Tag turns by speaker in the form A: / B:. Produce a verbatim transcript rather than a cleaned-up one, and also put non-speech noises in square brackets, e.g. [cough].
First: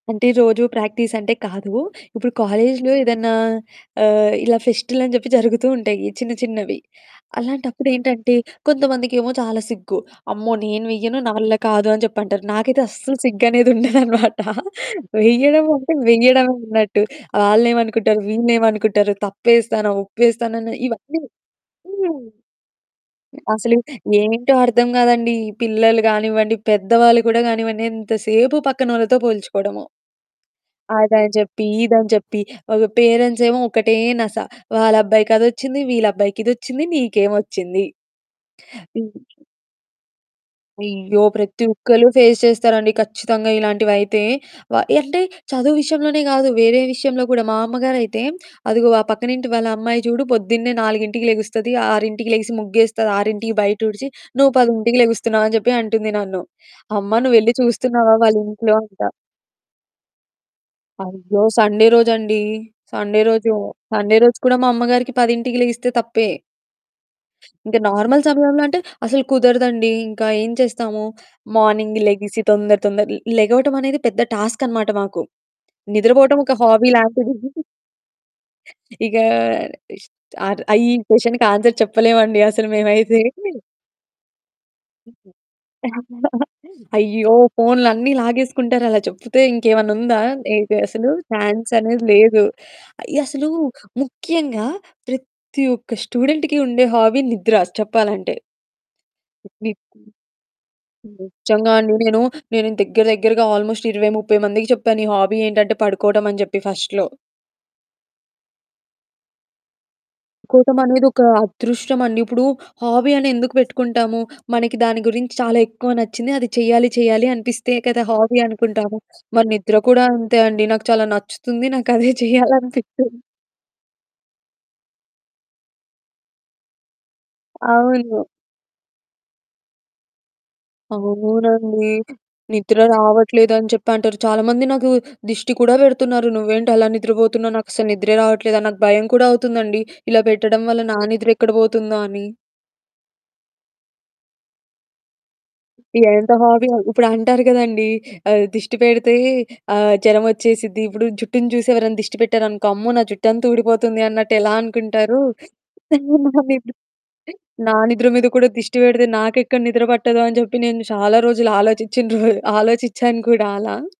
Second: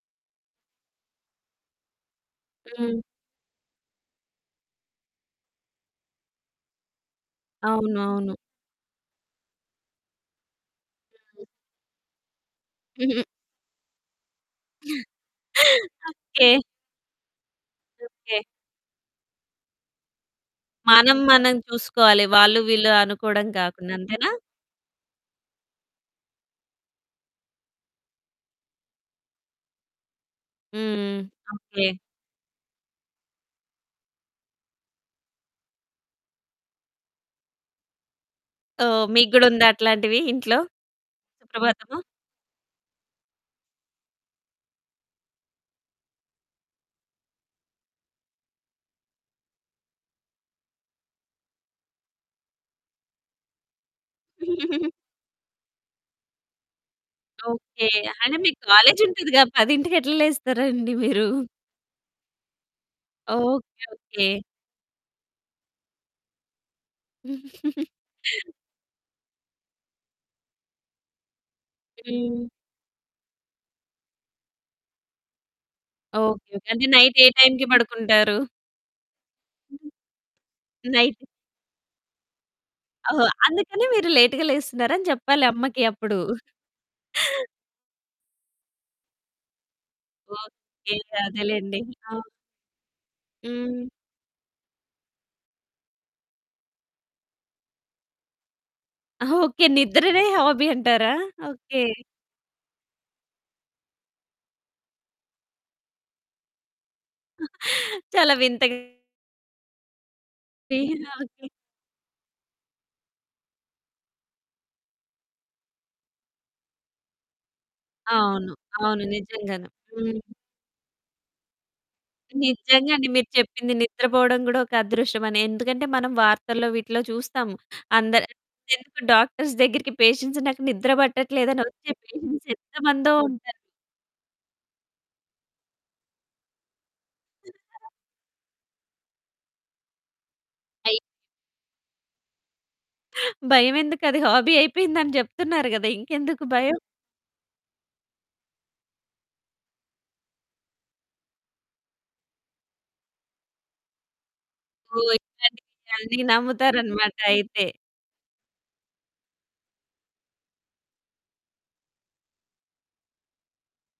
A: అంటే రోజు ప్రాక్టీస్ అంటే కాదు. ఇప్పుడు కాలేజులో
B: హ్మ్.
A: ఏదన్నా ఆహ్, ఇలా ఫెస్టులని జెప్పి జరుగుతూ ఉంటాయి చిన్న చిన్నవి. అలాంటప్పుడేంటంటే
B: అవునవును.
A: కొంతమందికేమో చాలా సిగ్గు. "అమ్మో! నేను వెయ్యను. నా
B: హ్మ్.
A: వల్ల కాదు" అని జెప్పంటారు. నాకైతే అస్సలు
B: [giggles]
A: సిగ్గనేది ఉండదనమాట. వెయ్యడమంకటే
B: ఓకే.
A: వెయడమే ఉన్నట్టు. ఆళ్ళేమనుకుంటారు?
B: ఓకేే.
A: వీళ్ళేమనుకుంటారు తప్పేస్తానా ఒప్పేస్తానాని
B: మనం
A: ఇవన్నీ
B: మనం
A: హ్మ్.
B: చూసుకోవాలి. వాళ్ళు వీళ్ళు అనుకోవడం
A: అసలు
B: గాకుండా. అంతేనా?
A: ఏంటో అర్థం గాదండీ! ఈ పిల్లలు కానివ్వండి, పెద్దవాళ్ళు గూడా గానివ్వండి, ఎంతసేపు పక్కనోళ్ళతో పోల్చుకోవడము,
B: హ్మ్.
A: అదని చెప్పి,
B: ఓకే.
A: ఇదని చెప్పి ఒక పేరెంట్సేమో ఒకటే నస. వాళ్ళబ్బాయికి అదొచ్చింది, వీళ్ళబ్బాయికిదొచ్చింది నీకేమొచ్చింది?
B: ఓహ్! మీకు గూడ ఉందా అట్లాంటివి ఇంట్లో?
A: అయ్యో! ప్రతి
B: సుప్రభాతము.
A: ఒక్కళ్ళు ఫేస్ చేస్తారండి ఖచ్చితంగా ఇలాంటివైతే. వ అంటే చదువు విషయంలోనే గాదు, వేరే విషయంలో గూడా. మా అమ్మగారైతే అదిగో వ "పక్కనింటి వాళ్ళ అమ్మాయి చూడు పొద్దున్నే నాలుగింటికి లెగుస్తది. ఆరింటికి లెగిసి ముగ్గేస్తది, ఆరింటికి బయటూడ్చి, నువ్వు
B: [giggles]
A: పదింటికి లెగుస్తున్నావు" అని జెప్పి అంటుంది నన్ను. అమ్మ నువ్వెళ్ళి
B: ఓకే.
A: చూస్తున్నావా
B: అంటే మీకు
A: వాళ్ళింట్లో? అంటా.
B: కాలేజుంటదిగా! పదింటకెట్ల లేస్తారండి మీరు?
A: అయ్యో! సండే రోజండి, సండే రోజు.
B: ఓకే.
A: Sunday
B: okay.
A: రోజు కూడా మా పదింటికి 10కి లెగిస్తే తప్పే. ఇంకా నార్మల్
B: [giggles]
A: సమయంలో అంటే అసలు కుదరదండి. ఇంకా ఏం చేస్తాము? మార్నింగ్ లెగిసి
B: హ్మ్.
A: తొందర తొందర లెగవటమనేది పెద్ద టాస్క్ అనమాట మాకు. నిద్రపోవటం
B: ఓకే.
A: ఒక
B: ఓకే. అంటే
A: హాబీ
B: నైట్ ఏ
A: లాంటిది. [chuckles]
B: టైంకి పడుకుంటారు?
A: ఇగా ఆహ్,
B: [giggles]
A: ఇష్ ఆహ్, ఈ
B: నైట్.
A: క్వషన్‌కి ఆన్సర్ చెప్పలేమండి అసలు మేమైతే.
B: ఓహో! అందుకని మీరు లేట్‌గా లేస్తున్నారని
A: [chuckles]
B: జెప్పాలి అమ్మకి అప్పుడు.
A: అయ్యో! ఫోన్లన్నీ లాగేసుకుంటారలా చెప్పుతే ఇంకేమన్నా ఉందా? ఏ
B: ఓకే.
A: అసలు ఛాన్స్
B: అదేలెండి.
A: అనేది
B: ఆ!
A: లేదు. అయ్య! అసలు
B: హ్మ్.
A: ముఖ్యంగా ప్రత్తి ఒక్క స్టూడెంట్‌కి ఉండే హాబీ నిద్ర చెప్పాలంటే. [unintelligible]
B: ఓకే. నిద్రనే హాబీ అంటారా?
A: నిజ్జంగా
B: ఓకే.
A: అండి. నేను నేను దగ్గర దగ్గరగా ఆల్మోస్ట్ ఇరవై ముప్పై మందికి చెప్పాను, "నీ హాబీ ఏంటంటే పడుకోవట" అని చెప్పి ఫస్ట్‌లో.
B: [chuckles] చాలా వింతగా మీ
A: కోపం అనేదొక
B: హాబీ.
A: అదృష్టమండి. ఇప్పుడు హాబీ అని ఎందుకు పెట్టుకుంటాము? మనకి దాని గురించి చాలా ఎక్కువ నచ్చింది. అది చేయాలి చేయాలి అనిపిస్తే కదా! హాబీ
B: అవును.
A: అనుకుంటాము.
B: అవును.
A: మరి
B: నిజంగాను.
A: నిద్ర కూడా
B: హ్మ్.
A: అంతే అండి. నాకు చాలా నచ్చుతుంది. నాకదే
B: నిజంగా అండి.
A: చేయాలనిపిస్తుంది.
B: మీరు చెప్పింది నిద్రపోవడం గూడా ఒక అదృష్టమని. ఎందుకంటే మనం వార్తల్లో వీటిలో చూస్తాము.
A: అవును.
B: అందరి ఎందుకు డాక్టర్స్ దగ్గరికి పేషెంట్స్ నాకు నిద్ర పట్టట్లేదని
A: అవునండి.
B: వచ్చే పేషెంట్స్
A: నిద్ర
B: ఎంతమందో ఉంటారు?
A: రావట్లేదని చెప్పంటారు. చాలామంది నాకు దిష్టి కూడా పెడుతున్నారు. నువ్వేంటలా నిద్రపోతున్నావు? నాకస్సలు నిద్రే రావట్లేదని. నాకు భయం కూడా అవుతుందండి. ఇలా పెట్టడం వల్ల నా
B: అయ్
A: నిద్ర ఎక్కడ పోతుందో అని.
B: భయమెందుకు అది హాబీ అయిపోయిిందిందని జెప్తున్నారు గదా!
A: ఈ ఎంత
B: ఇంకెందుకు
A: హాబీయో,
B: భయం?
A: ఇప్పుడంటారు గదండీ! ఆహ్, దిష్టి పెడితే ఆహ్, జరమొచ్చేసిద్ది. ఇప్పుడు జుట్టుని చూసి ఎవరైనా దిష్టి పెట్టారనుకో అమ్మో! నా జుట్టంతా ఊడిపోతుంది అన్నట్టెలా
B: అబ్బో!
A: అనుకుంటారు? సేమ్
B: ఇట్లాంటియన్నీ
A: అలానే
B: నమ్ముతారనమాటయితే.
A: నా నిద్ర మీద కూడా దిష్టి పెడితే, నాకెక్కడ నిద్ర పట్టదో అని చెప్పి నేను చాలా రోజులు ఆలోచిచ్చిన రోజు ఆలోచిచ్చాను కూడా అలా.